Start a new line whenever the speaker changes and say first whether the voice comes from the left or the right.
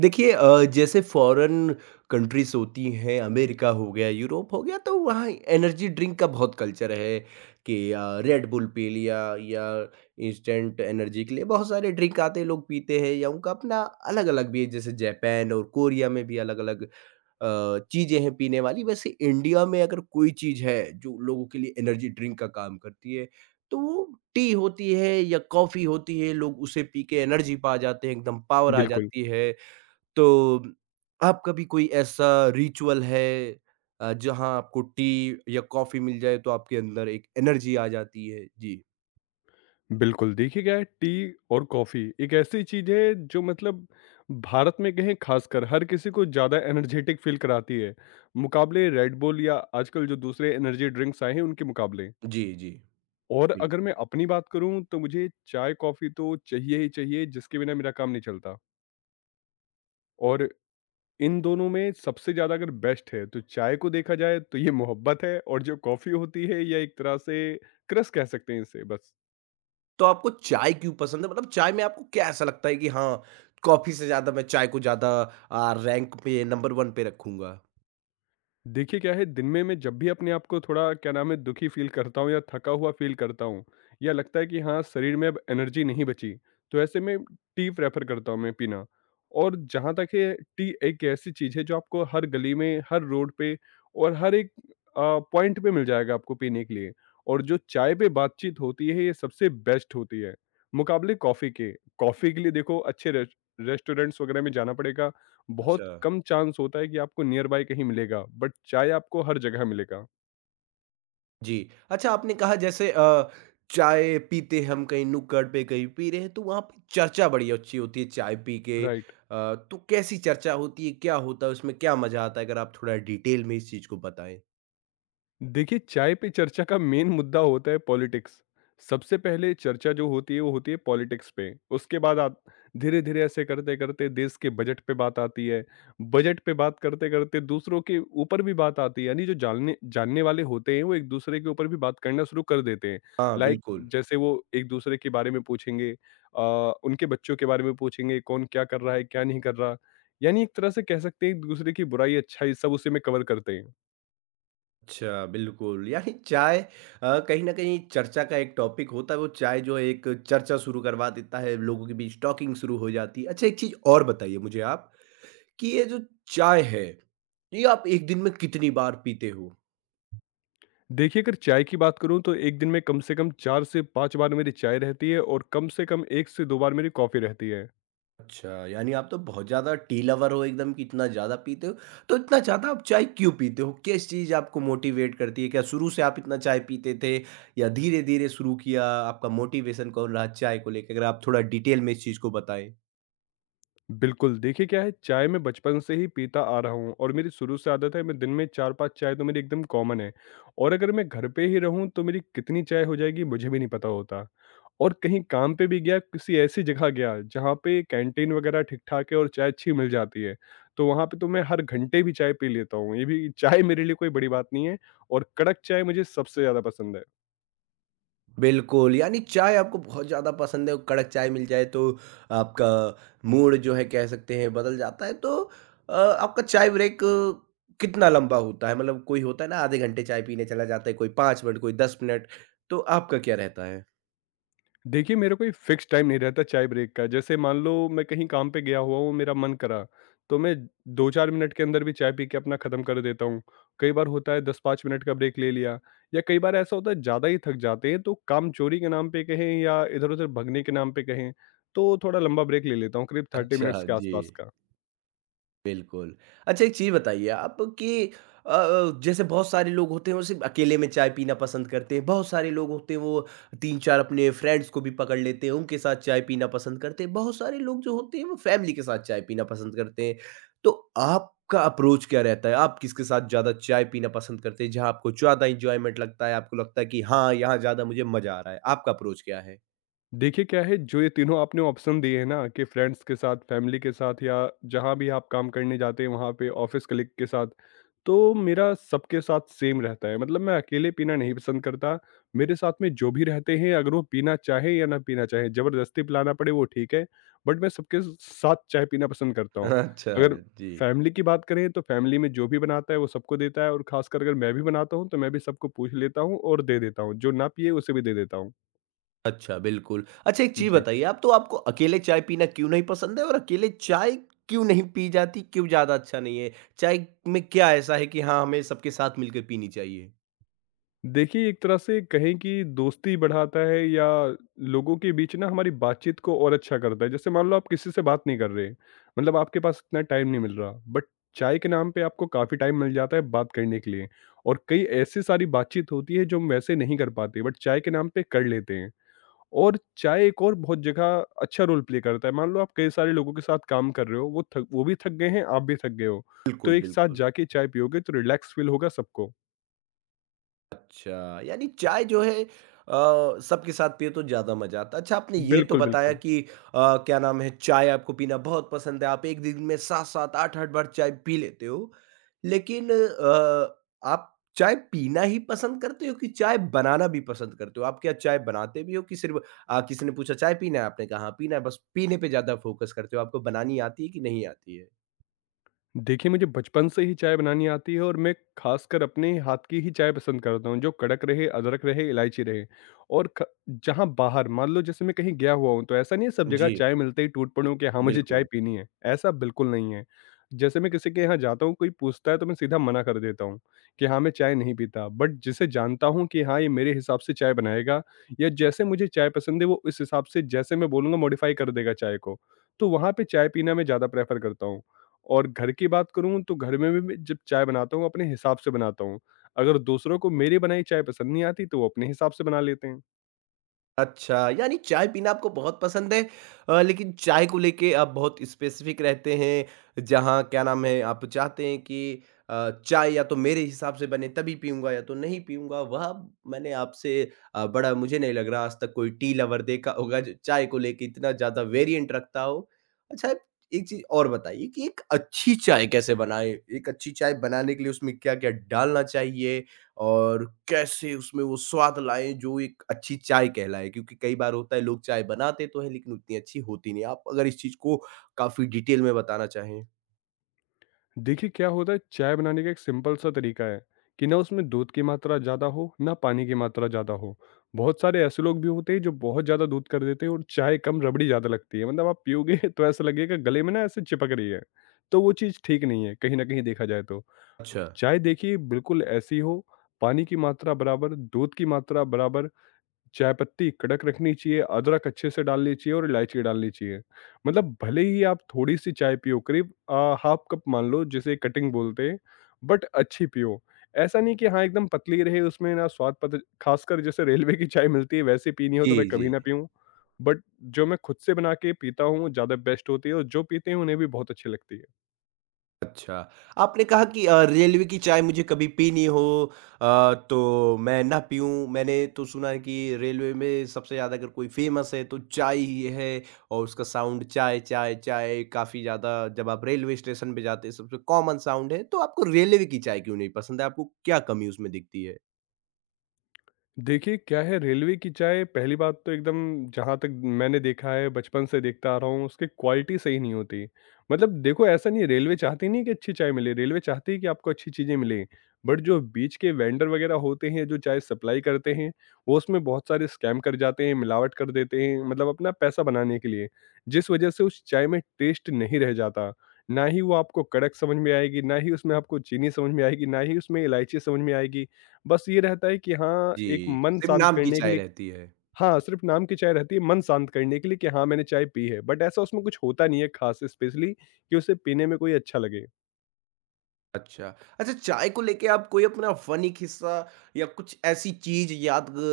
right: देखिए जैसे foreign countries होती हैं, अमेरिका हो गया, यूरोप हो गया, तो वहाँ एनर्जी ड्रिंक का बहुत कल्चर है कि रेड बुल पी लिया या इंस्टेंट एनर्जी के लिए बहुत सारे ड्रिंक आते हैं, लोग पीते हैं या उनका अपना अलग-अलग भी है, जैसे जापान और कोरिया में भी अलग-अलग चीज़ें हैं पीने वाली। वैसे इंडिया में अगर कोई चीज़ है जो लोगों के लिए एनर्जी ड्रिंक का काम करती है, तो वो टी होती है या कॉफ़ी होती है, लोग उसे पी के एनर्जी पा जाते हैं, एकदम पावर आ
left: बिल्कुल,
right: जाती है। तो आपका भी कोई ऐसा रिचुअल है जहाँ आपको टी या कॉफ़ी मिल जाए तो आपके अंदर एक एनर्जी आ जाती है? जी।
left: बिल्कुल। देखिए क्या है, टी और कॉफ़ी एक ऐसी चीज़ है जो मतलब भारत में कहें ख़ासकर हर किसी को ज़्यादा एनर्जेटिक फ़ील कराती है, मुकाबले रेड बुल या आजकल जो दूसरे एनर्जी ड्रिंक्स आए हैं उनके मुकाबले।
right: जी, जी।
left: और अगर
right: बिल्कुल।
left: मैं अपनी बात करूँ तो मुझे चाय-कॉफ़ी तो चाहिए ही चाहिए, जिसके बिना मेरा काम नहीं चलता। और इन दोनों में सबसे ज़्यादा अगर बेस्ट है तो चाय को देखा जाए तो ये मोहब्बत है, और जो कॉफ़ी होती है ये एक तरह से क्रश कह सकते हैं इसे बस।
right: तो आपको चाय क्यों पसंद है? मतलब चाय में आपको क्या ऐसा लगता है कि हाँ, कॉफ़ी से ज़्यादा मैं चाय को ज़्यादा रैंक पे नंबर 1 पे रखूँगा?
left: देखिए क्या है, दिन में मैं जब भी अपने आप को थोड़ा क्या नाम है, दुखी फ़ील करता हूँ या थका हुआ फ़ील करता हूँ या लगता है कि हाँ, शरीर में अब एनर्जी नहीं बची, तो ऐसे में टी प्रेफ़र करता हूँ मैं पीना। और जहाँ तक है, टी एक ऐसी चीज़ है जो आपको हर गली में, हर रोड पे और हर एक अ, पॉइंट पे मिल जाएगा आपको पीने के लिए। और जो चाय पे बातचीत होती है ये सबसे बेस्ट होती है, मुकाबले कॉफ़ी के। कॉफ़ी के लिए देखो अच्छे रेस्टोरेंट्स वगैरह में जाना पड़ेगा। बहुत
right: अच्छा।
left: कम चांस होता है कि आपको नियर बाय कहीं मिलेगा, बट चाय आपको हर जगह मिलेगा।
right: जी। अच्छा आपने कहा जैसे चाय पीते हम कहीं नुक्कड़ पे कहीं पी रहे हैं तो वहाँ पे चर्चा बड़ी अच्छी होती है चाय पी के।
left: राइट।
right: तो कैसी चर्चा होती है? क्या होता है उसमें? क्या मज़ा आता है? अगर आप थोड़ा डिटेल में इस चीज़ को बताएँ।
left: देखिए, चाय पे चर्चा का मेन मुद्दा होता है पॉलिटिक्स। सबसे पहले चर्चा जो होती है, वो होती है पॉलिटिक्स पे। उसके बाद आप धीरे-धीरे ऐसे करते-करते देश के बजट पे बात आती है। बजट पे बात करते-करते दूसरों के ऊपर भी बात आती है, यानी जो जानने जानने वाले होते हैं, वो एक-दूसरे के ऊपर भी बात करना शुरू कर देते हैं।
right: हाँ,
left: लाइक,
right: बिल्कुल।
left: जैसे वो एक-दूसरे के बारे में पूछेंगे, अ, उनके बच्चों के बारे में पूछेंगे, कौन क्या कर रहा है, क्या नहीं कर रहा। यानी एक तरह से कह सकते हैं, एक-दूसरे की बुराई, अच्छाई सब उसी में कवर करते हैं।
right: अच्छा, बिल्कुल। यानी चाय कहीं न कहीं चर्चा का एक टॉपिक होता है वो चाय जो है एक चर्चा शुरू करवा देता है, लोगों के बीच टॉकिंग शुरू हो जाती है। अच्छा एक चीज़ और बताइए मुझे आप कि ये जो चाय है, ये आप 1 दिन में कितनी बार पीते हो?
left: देखिए, अगर चाय की बात करूँ तो एक दिन में कम से कम 4 से 5 बार मेरी चाय रहती है और कम से कम 1 से 2 बार मेरी कॉफ़ी रहती है।
right: अच्छा, यानी आप तो बहुत ज़्यादा टी लवर हो एकदम कि इतना ज़्यादा पीते हो। तो इतना ज़्यादा आप चाय क्यों पीते हो? किस चीज़ आपको मोटिवेट करती है? क्या शुरू से आप इतना चाय पीते थे या धीरे-धीरे शुरू किया? आपका मोटिवेशन कौन रहा चाय को लेके? अगर आप थोड़ा डिटेल में इस चीज़ को बताएँ।
left: बिल्कुल, देखिए क्या है, चाय मैं बचपन से ही पीता आ रहा हूँ और मेरी शुरू से आदत है। मैं दिन में 4-5 चाय तो मेरी एकदम कॉमन है, और अगर मैं घर पे ही रहूँ तो मेरी कितनी चाय हो जाएगी मुझे भी नहीं पता होता। और कहीं काम पे भी गया, किसी ऐसी जगह गया जहाँ पे कैंटीन वगैरह ठीक-ठाक है और चाय अच्छी मिल जाती है, तो वहाँ पे तो मैं हर घंटे भी चाय पी लेता हूँ। ये भी चाय मेरे लिए कोई बड़ी बात नहीं है, और कड़क चाय मुझे सबसे ज़्यादा पसंद है।
right: बिल्कुल, यानी चाय आपको बहुत ज़्यादा पसंद है और कड़क चाय मिल जाए तो आपका मूड जो है कह सकते हैं बदल जाता है। तो आपका चाय ब्रेक कितना लंबा होता है? मतलब कोई होता है ना आधे घंटे चाय पीने चला जाता है, कोई 5 मिनट, कोई 10 मिनट, तो आपका क्या रहता है?
left: देखिए, मेरा कोई फ़िक्स टाइम नहीं रहता चाय ब्रेक का। जैसे मान लो मैं कहीं काम पे गया हुआ हूँ, मेरा मन करा, तो मैं 2-4 मिनट के अंदर भी चाय पी के अपना खत्म कर देता हूँ। कई बार होता है 10-5 मिनट का ब्रेक ले लिया, या कई बार ऐसा होता है ज़्यादा ही थक जाते हैं, तो काम चोरी के नाम पे कहें या इधर-उधर भगने के नाम पे कहें, तो थोड़ा लंबा ब्रेक ले लेता हूँ, करीब 30
right: अच्छा,
left: मिनट्स के
right: जी।
left: आसपास का।
right: बिल्कुल। अच्छा एक चीज़ बताइए आप कि जैसे बहुत सारे लोग होते हैं वो सिर्फ़ अकेले में चाय पीना पसंद करते हैं, बहुत सारे लोग होते हैं वो 3-4 अपने फ्रेंड्स को भी पकड़ लेते हैं, उनके साथ चाय पीना पसंद करते हैं, बहुत सारे लोग जो होते हैं वो फैमिली के साथ चाय पीना पसंद करते हैं। तो आपका अप्रोच क्या रहता है? आप किसके साथ ज़्यादा चाय पीना पसंद करते हैं? जहाँ आपको ज़्यादा एन्जॉयमेंट लगता है, आपको लगता है कि हाँ, यहाँ ज़्यादा मुझे मज़ा आ रहा है, आपका अप्रोच क्या है?
left: देखिए क्या है, जो ये तीनों आपने ऑप्शन दिए हैं ना, कि फ्रेंड्स के साथ, फैमिली के साथ, या जहाँ भी आप काम करने जाते हैं वहाँ पे ऑफिस कलीग के साथ, तो मेरा सबके साथ सेम रहता है। मतलब मैं अकेले पीना नहीं पसंद करता। मेरे साथ में जो भी रहते हैं अगर वो पीना चाहे या ना पीना चाहे, जबरदस्ती पिलाना पड़े वो ठीक है, बट मैं सबके साथ चाय पीना पसंद करता हूँ।
right: अच्छा,
left: अगर
right: जी।
left: फैमिली की बात करें तो फैमिली में जो भी बनाता है वो सबको देता है, और खासकर अगर मैं भी बनाता हूँ तो मैं भी सबको पूछ लेता हूँ और दे देता हूँ, जो ना पिए उसे भी दे देता हूँ।
right: अच्छा, बिल्कुल। अच्छा एक चीज़
left: जी।
right: बताइए आप तो आपको अकेले चाय पीना क्यों नहीं पसंद है और अकेले चाय क्यों नहीं पी जाती, क्यों ज़्यादा अच्छा नहीं है? चाय में क्या ऐसा है कि हाँ, हमें सबके साथ मिलकर पीनी चाहिए?
left: देखिए, एक तरह से कहें कि दोस्ती बढ़ाता है, या लोगों के बीच ना हमारी बातचीत को और अच्छा करता है। जैसे मान लो आप किसी से बात नहीं कर रहे, मतलब आपके पास इतना टाइम नहीं मिल रहा, बट चाय के नाम पे आपको काफ़ी टाइम मिल जाता है बात करने के लिए, और कई ऐसी सारी बातचीत होती है जो हम वैसे नहीं कर पाते, बट चाय के नाम पे कर लेते हैं। और चाय एक और बहुत जगह अच्छा रोल प्ले करता है। मान लो आप कई सारे लोगों के साथ काम कर रहे हो, वो भी थक गए हैं, आप भी थक गए हो, तो
right: बिल्कुल,
left: एक साथ
right: बिल्कुल।
left: जाके चाय पियोगे तो रिलैक्स फ़ील होगा सबको।
right: अच्छा यानी चाय जो है सबके साथ पियो तो ज़्यादा मज़ा आता है। अच्छा आपने ये तो
left: बिल्कुल,
right: बताया
left: बिल्कुल।
right: कि क्या नाम है चाय आपको पीना बहुत पसंद है आप एक दिन में 7-7 8-8 बार चाय पी लेते हो। लेकिन आप चाय पीना ही पसंद करते हो कि चाय बनाना भी पसंद करते हो? आप क्या चाय बनाते भी हो कि सिर्फ़ किसी ने पूछा चाय पीना है? आपने कहा हाँ पीना है बस पीने पे ज़्यादा फ़ोकस करते हो आपको बनानी आती है कि नहीं आती है?
left: देखिए, मुझे बचपन से ही चाय बनानी आती है, और मैं खासकर अपने हाथ की ही चाय पसंद करता हूँ, जो कड़क रहे, अदरक रहे, इलायची रहे। और क जहाँ बाहर, मान लो जैसे मैं कहीं गया हुआ हूँ, तो ऐसा नहीं है सब जगह
right: जी,
left: चाय मिलते ही टूट पड़ूँ कि हाँ, मुझे चाय
right: बिल्कुल।
left: पीनी है, ऐसा बिल्कुल नहीं है। जैसे मैं किसी के यहाँ जाता हूँ, कोई पूछता है तो मैं सीधा मना कर देता हूँ कि हाँ, मैं चाय नहीं पीता। बट जिसे जानता हूँ कि हाँ, ये मेरे हिसाब से चाय बनाएगा, या जैसे मुझे चाय पसंद है, वो इस हिसाब से जैसे मैं बोलूँगा मॉडिफ़ाई कर देगा चाय को, तो वहाँ पे चाय पीना मैं ज़्यादा प्रेफ़र करता हूँ। और घर की बात करूँ तो घर में भी मैं जब चाय बनाता हूँ अपने हिसाब से बनाता हूँ। अगर दूसरों को मेरी बनाई चाय पसंद नहीं आती तो वो अपने हिसाब से बना लेते हैं।
right: अच्छा, यानी चाय पीना आपको बहुत पसंद है लेकिन चाय को लेके आप बहुत स्पेसिफ़िक रहते हैं, जहाँ क्या नाम है, आप चाहते हैं कि चाय या तो मेरे हिसाब से बने तभी पीऊँगा या तो नहीं पीऊँगा। वह मैंने आपसे बड़ा मुझे नहीं लग रहा आज तक कोई टी लवर देखा होगा जो चाय को लेके इतना ज़्यादा वेरिएंट रखता हो। अच्छा, एक चीज़ और बताइए कि एक अच्छी चाय कैसे बनाएँ? एक अच्छी चाय बनाने के लिए उसमें क्या-क्या डालना चाहिए? और कैसे उसमें वो स्वाद लाएँ जो एक अच्छी चाय कहलाए क्योंकि कई बार होता है लोग चाय बनाते तो हैं लेकिन उतनी अच्छी होती नहीं। आप अगर इस चीज़ को काफ़ी डिटेल में बताना चाहें?
left: देखिए क्या होता है, चाय बनाने का एक सिंपल सा तरीका है कि ना उसमें दूध की मात्रा ज़्यादा हो, ना पानी की मात्रा ज़्यादा हो। बहुत सारे ऐसे लोग भी होते हैं जो बहुत ज़्यादा दूध कर देते हैं, और चाय कम रबड़ी ज़्यादा लगती है। मतलब आप पियोगे तो ऐसा लगेगा गले में ना ऐसे चिपक रही है। तो वो चीज़ ठीक नहीं है, कहीं न कहीं देखा जाए तो।
right: अच्छा।
left: चाय देखिए बिल्कुल ऐसी हो, पानी की मात्रा बराबर, दूध की मात्रा बराबर, चाय पत्ती कड़क रखनी चाहिए, अदरक अच्छे से डालनी चाहिए और इलायची डालनी चाहिए। मतलब भले ही आप थोड़ी-सी चाय पियो, करीब हाफ कप मान लो, जिसे कटिंग बोलते हैं, बट अच्छी पियो। ऐसा नहीं कि हाँ, एकदम पतली रहे, उसमें ना स्वाद पता। खासकर जैसे रेलवे की चाय मिलती है वैसे पीनी हो
right: जी,
left: तो मैं कभी
right: जी।
left: ना पीऊँ। बट जो मैं खुद से बना के पीता हूँ, वो ज़्यादा बेस्ट होती है, और जो पीते हैं उन्हें भी बहुत अच्छी लगती है।
right: अच्छा, आपने कहा कि रेलवे की चाय मुझे कभी पीनी हो तो मैं ना पीऊँ। मैंने तो सुना है कि रेलवे में सबसे ज़्यादा अगर कोई फ़ेमस है तो चाय ही है और उसका साउंड चाय, चाय, चाय काफ़ी ज़्यादा जब आप रेलवे स्टेशन पे जाते हैं सबसे कॉमन साउंड है। तो आपको रेलवे की चाय क्यों नहीं पसंद है? आपको क्या कमी उसमें दिखती है?
left: देखिए, क्या है, रेलवे की चाय पहली बात तो एकदम, जहाँ तक मैंने देखा है, बचपन से देखता आ रहा हूँ, उसकी क्वालिटी सही नहीं होती। मतलब देखो, ऐसा नहीं है रेलवे चाहती नहीं है कि अच्छी चाय मिले, रेलवे चाहती है कि आपको अच्छी चीज़ें मिलें। बट जो बीच के वेंडर वगैरह होते हैं, जो चाय सप्लाई करते हैं, वो उसमें बहुत सारे स्कैम कर जाते हैं, मिलावट कर देते हैं, मतलब अपना पैसा बनाने के लिए। जिस वजह से उस चाय में टेस्ट नहीं रह जाता, ना ही वो आपको कड़क समझ में आएगी, ना ही उसमें आपको चीनी समझ में आएगी, ना ही उसमें इलायची समझ में आएगी। बस ये रहता है कि हाँ, एक
right: जी,
left: मन
right: सिर्फ़
left: शांत
right: नाम की
left: करने के
right: चाय
left: लिए।
right: रहती है।
left: हाँ, सिर्फ़ नाम की चाय रहती है मन शांत करने के लिए, कि हाँ, मैंने चाय पी है, बट ऐसा उसमें कुछ होता नहीं है ख़ास स्पेशली कि उसे पीने में कोई अच्छा लगे।
right: अच्छा। अच्छा चाय को लेके आप कोई अपना फ़नी किस्सा या कुछ ऐसी चीज़ याद ग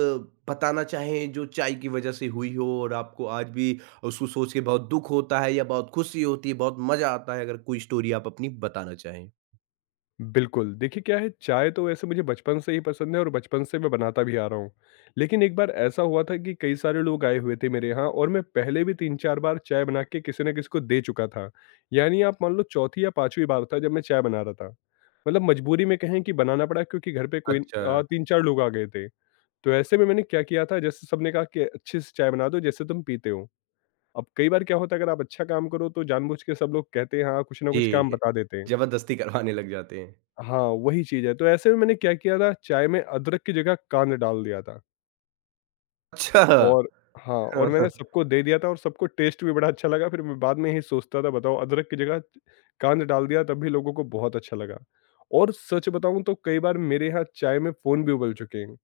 right: बताना चाहें जो चाय की वज़ह से हुई हो और आपको आज भी उसको सोच के बहुत दुःख होता है या बहुत खुशी होती है, बहुत मज़ा आता है? अगर कोई स्टोरी आप अपनी बताना चाहें।
left: बिल्कुल, देखिए क्या है, चाय तो वैसे मुझे बचपन से ही पसंद है, और बचपन से मैं बनाता भी आ रहा हूँ। लेकिन एक बार ऐसा हुआ था कि कई सारे लोग आए हुए थे मेरे यहाँ, और मैं पहले भी 3-4 बार चाय बना के किसी न किसी को दे चुका था। यानी आप मान लो चौथी या 5वीं बार था जब मैं चाय बना रहा था। मतलब मजबूरी में कहें कि बनाना पड़ा, क्योंकि घर पे कोई
right: अच्छा।
left: 3-4 लोग आ गए थे। तो ऐसे में मैंने क्या किया था, जैसे सबने कहा कि अच्छे से चाय बना दो जैसे तुम पीते हो। अब कई बार क्या होता है, अगर आप अच्छा काम करो तो जानबूझ के सब लोग कहते हैं हाँ, कुछ ना कुछ काम
right: जी,
left: बता देते हैं।
right: ज़बरदस्ती करवाने लग जाते हैं।
left: हाँ, वही चीज़ है। तो ऐसे में मैंने क्या किया था, चाय में अदरक की जगह कांद डाल दिया था,
right: अच्छा!
left: और हाँ, और मैंने सबको दे दिया था, और सबको टेस्ट भी बड़ा अच्छा लगा। फिर मैं बाद में यही सोचता था, बताओ अदरक की जगह कांद डाल दिया तब भी लोगों को बहुत अच्छा लगा। और सच बताऊँ तो कई बार मेरे यहाँ चाय में फ़ोन भी उबल चुके हैं।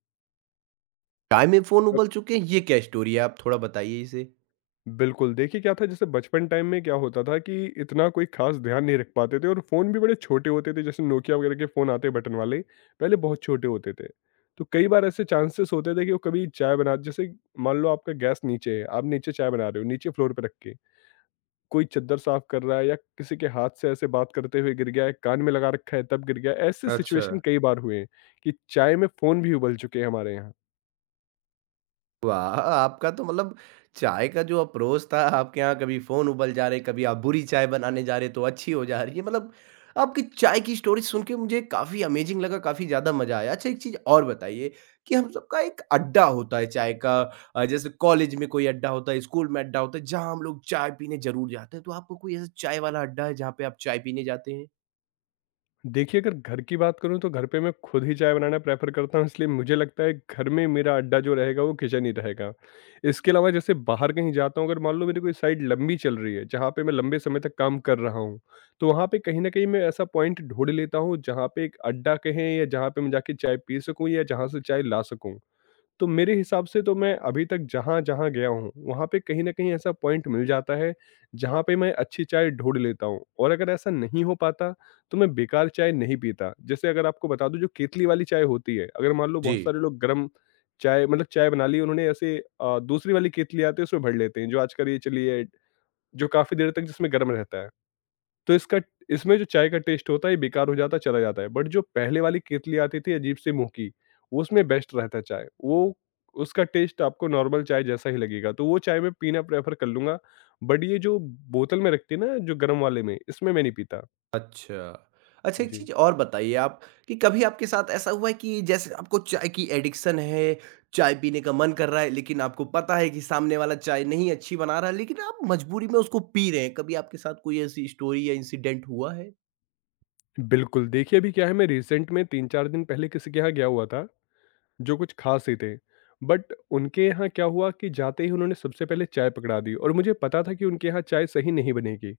right: चाय में फ़ोन उबल चुके हैं, ये क्या स्टोरी है? आप थोड़ा बताइए इसे।
left: बिल्कुल, देखिए क्या था, जैसे बचपन टाइम में क्या होता था कि इतना कोई ख़ास ध्यान नहीं रख पाते थे, और फ़ोन भी बड़े छोटे होते थे। जैसे नोकिया वगैरह के फ़ोन आते हैं बटन वाले, पहले बहुत छोटे होते थे। तो कई बार ऐसे चांसेस होते थे कि वो कभी चाय बना जैसे मान लो आपका गैस नीचे है, आप नीचे चाय बना रहे हो, नीचे फ्लोर पे रख के, कोई चद्दर साफ कर रहा है या किसी के हाथ से ऐसे बात करते हुए गिर गया है, कान में लगा रखा है तब गिर गया, ऐसे
right: अच्छा।
left: सिचुएशन कई बार हुए हैं कि चाय में फ़ोन भी उबल चुके हैं हमारे यहाँ।
right: वाह! आपका तो मतलब चाय का जो अप्रोच था, आपके यहाँ कभी फ़ोन उबल जा रहे, कभी आप बुरी चाय बनाने जा रहे तो अच्छी हो जा रही है। मतलब आपकी चाय की स्टोरी सुन के मुझे काफ़ी अमेज़िंग लगा, काफ़ी ज़्यादा मज़ा आया। अच्छा एक चीज़ और बताइए कि हम सबका एक अड्डा होता है चाय का जैसे कॉलेज में कोई अड्डा होता है, स्कूल में अड्डा होता है, जहाँ हम लोग चाय पीने ज़रूर जाते हैं। तो आपका कोई ऐसा चाय वाला अड्डा है जहाँ पे आप चाय पीने जाते हैं?
left: देखिए, अगर घर की बात करूँ तो घर पे मैं खुद ही चाय बनाना प्रेफ़र करता हूँ, इसलिए मुझे लगता है घर में मेरा अड्डा जो रहेगा वो किचन ही रहेगा। इसके अलावा जैसे बाहर कहीं जाता हूँ, अगर मान लो मेरी कोई साइट लंबी चल रही है, जहाँ पे मैं लंबे समय तक काम कर रहा हूँ, तो वहाँ पे कहीं न कहीं मैं ऐसा पॉइंट ढूँढ लेता हूँ, जहाँ पे एक अड्डा कहें या जहाँ पे मैं जाके चाय पी सकूँ या जहाँ से चाय ला सकूँ। तो मेरे हिसाब से तो मैं अभी तक जहाँ-जहाँ गया हूँ, वहाँ पे कहीं न कहीं ऐसा पॉइंट मिल जाता है, जहाँ पे मैं अच्छी चाय ढूँढ लेता हूँ और अगर ऐसा नहीं हो पाता, तो मैं बेकार चाय नहीं पीता। जैसे अगर आपको बता दूँ जो केतली वाली चाय होती है, अगर मान लो बहुत
right: जी।
left: सारे लोग गरम चाय मतलब चाय बना ली उन्होंने ऐसे दूसरी वाली केतली आती है उसमें भर लेते हैं, जो आजकल ये चली है, जो काफ़ी देर तक जिसमें गरम रहता है। तो इसका इसमें जो चाय का टेस्ट होता है ये बेकार हो जाता है, चला जाता है। बट जो पहले वाली केतली आती थी अजीब से मुँह की, उसमें बेस्ट रहता है चाय। वो उसका टेस्ट आपको नॉर्मल चाय जैसा ही लगेगा, तो वो चाय मैं पीना प्रेफ़र कर लूँगा। बट ये जो बोतल में रखती है ना जो गरम वाले में, इसमें मैं नहीं पीता।
right: अच्छा। अच्छा, एक
left: जी।
right: चीज़ और बताइए आप कि कभी आपके साथ ऐसा हुआ है कि जैसे आपको चाय की एडिक्शन है, चाय पीने का मन कर रहा है, लेकिन आपको पता है कि सामने वाला चाय नहीं अच्छी बना रहा है, लेकिन आप मजबूरी में उसको पी रहे हैं। कभी आपके साथ कोई ऐसी स्टोरी या इंसिडेंट हुआ है?
left: बिल्कुल, देखिए अभी क्या है मैं रिसेंट में 3-4 दिन पहले किसी के यहाँ गया हुआ था, जो कुछ ख़ास ही थे। बट उनके यहाँ क्या हुआ कि जाते ही उन्होंने सबसे पहले चाय पकड़ा दी और मुझे पता था कि उनके यहाँ चाय सही नहीं बनेगी।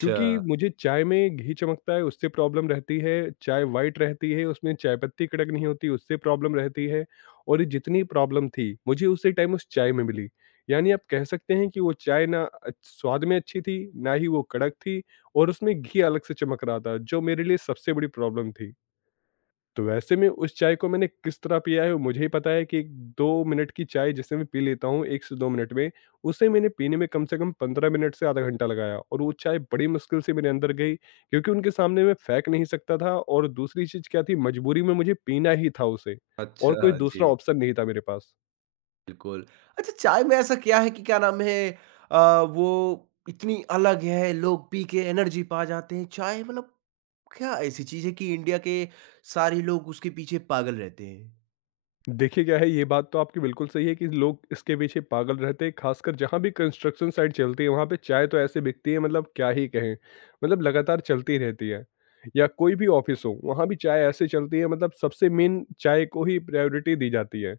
right: अच्छा,
left: क्योंकि मुझे चाय में घी चमकता है उससे प्रॉब्लम रहती है, चाय वाइट रहती है उसमें चाय पत्ती कड़क नहीं होती उससे प्रॉब्लम रहती है। और ये जितनी प्रॉब्लम थी मुझे उसी टाइम उस चाय में मिली, यानी आप कह सकते हैं कि वो चाय ना स्वाद में अच्छी थी ना ही वो कड़क थी और उसमें घी अलग से चमक रहा था जो मेरे लिए सबसे बड़ी प्रॉब्लम थी। तो वैसे में उस चाय को मैंने किस तरह पिया है वो मुझे ही पता है कि 2 मिनट की चाय जिसे मैं पी लेता हूँ 1 से 2 मिनट में, उसे मैंने पीने में कम से कम 15 मिनट से आधा घंटा लगाया और वो चाय बड़ी मुश्किल से मेरे अंदर गई क्योंकि उनके सामने मैं फेंक नहीं सकता था और दूसरी चीज़ क्या थी मजबूरी में मुझे पीना ही था उसे और कोई
right: अच्छा।
left: दूसरा
right: जी,
left: ऑप्शन नहीं था मेरे पास।
right: बिल्कुल। अच्छा, चाय में ऐसा क्या है कि क्या नाम है अ, वो इतनी अलग है, लोग पी के एनर्जी पा जाते हैं। चाय मतलब क्या ऐसी चीज़ है कि इंडिया के सारे लोग उसके पीछे पागल रहते हैं?
left: देखिए क्या है, ये बात तो आपकी बिल्कुल सही है कि लोग इसके पीछे पागल रहते हैं, खासकर जहाँ भी कंस्ट्रक्शन साइट चलती है वहाँ पे चाय तो ऐसे बिकती है मतलब क्या ही कहें, मतलब लगातार चलती रहती है। या कोई भी ऑफिस हो, वहाँ भी चाय ऐसे चलती है मतलब सबसे मेन चाय को ही प्रायोरिटी दी जाती है।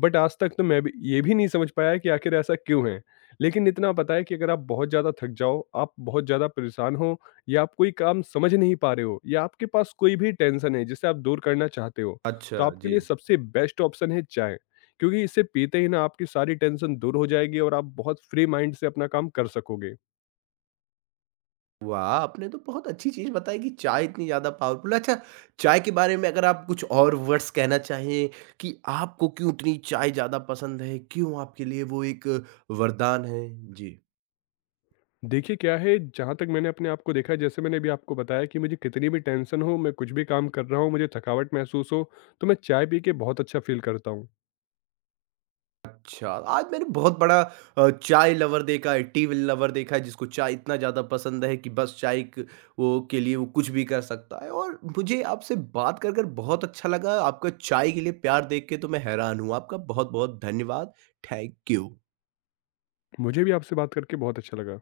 left: बट आज तक तो मैं भी ये भी नहीं समझ पाया कि आखिर ऐसा क्यों है? लेकिन इतना पता है कि अगर आप बहुत ज़्यादा थक जाओ, आप बहुत ज़्यादा परेशान हो या आप कोई काम समझ नहीं पा रहे हो या आपके पास कोई भी टेंशन है जिसे आप दूर करना चाहते हो,
right: अच्छा,
left: तो आपके
right: जी।
left: लिए सबसे बेस्ट ऑप्शन है चाय। क्योंकि इसे पीते ही ना आपकी सारी टेंशन दूर हो जाएगी और आप बहुत फ्री माइंड से अपना काम कर सकोगे।
right: वाह! आपने तो बहुत अच्छी चीज़ बताई कि चाय इतनी ज़्यादा पावरफुल है। अच्छा, चाय के बारे में अगर आप कुछ और वर्ड्स कहना चाहें कि आपको क्यों इतनी चाय ज़्यादा पसंद है? क्यों आपके लिए वो एक वरदान है? जी।
left: देखिए क्या है जहाँ तक मैंने अपने आप को देखा है, जैसे मैंने भी आपको बताया कि मुझे कितनी भी टेंशन हो मैं कुछ भी काम कर रहा हूँ मुझे थकावट महसूस हो तो मैं चाय पी के बहुत अच्छा फील करता हूँ।
right: अच्छा, आज मैंने बहुत बड़ा चाय लवर देखा है, टी लवर देखा है जिसको चाय इतना ज़्यादा पसंद है कि बस चाय एक वो के लिए वो कुछ भी कर सकता है और मुझे आपसे बात कर कर बहुत अच्छा लगा। आपका चाय के लिए प्यार देख के तो मैं हैरान हूँ। आपका बहुत-बहुत धन्यवाद। Thank you.
left: मुझे भी आपसे बात करके बहुत अच्छा लगा।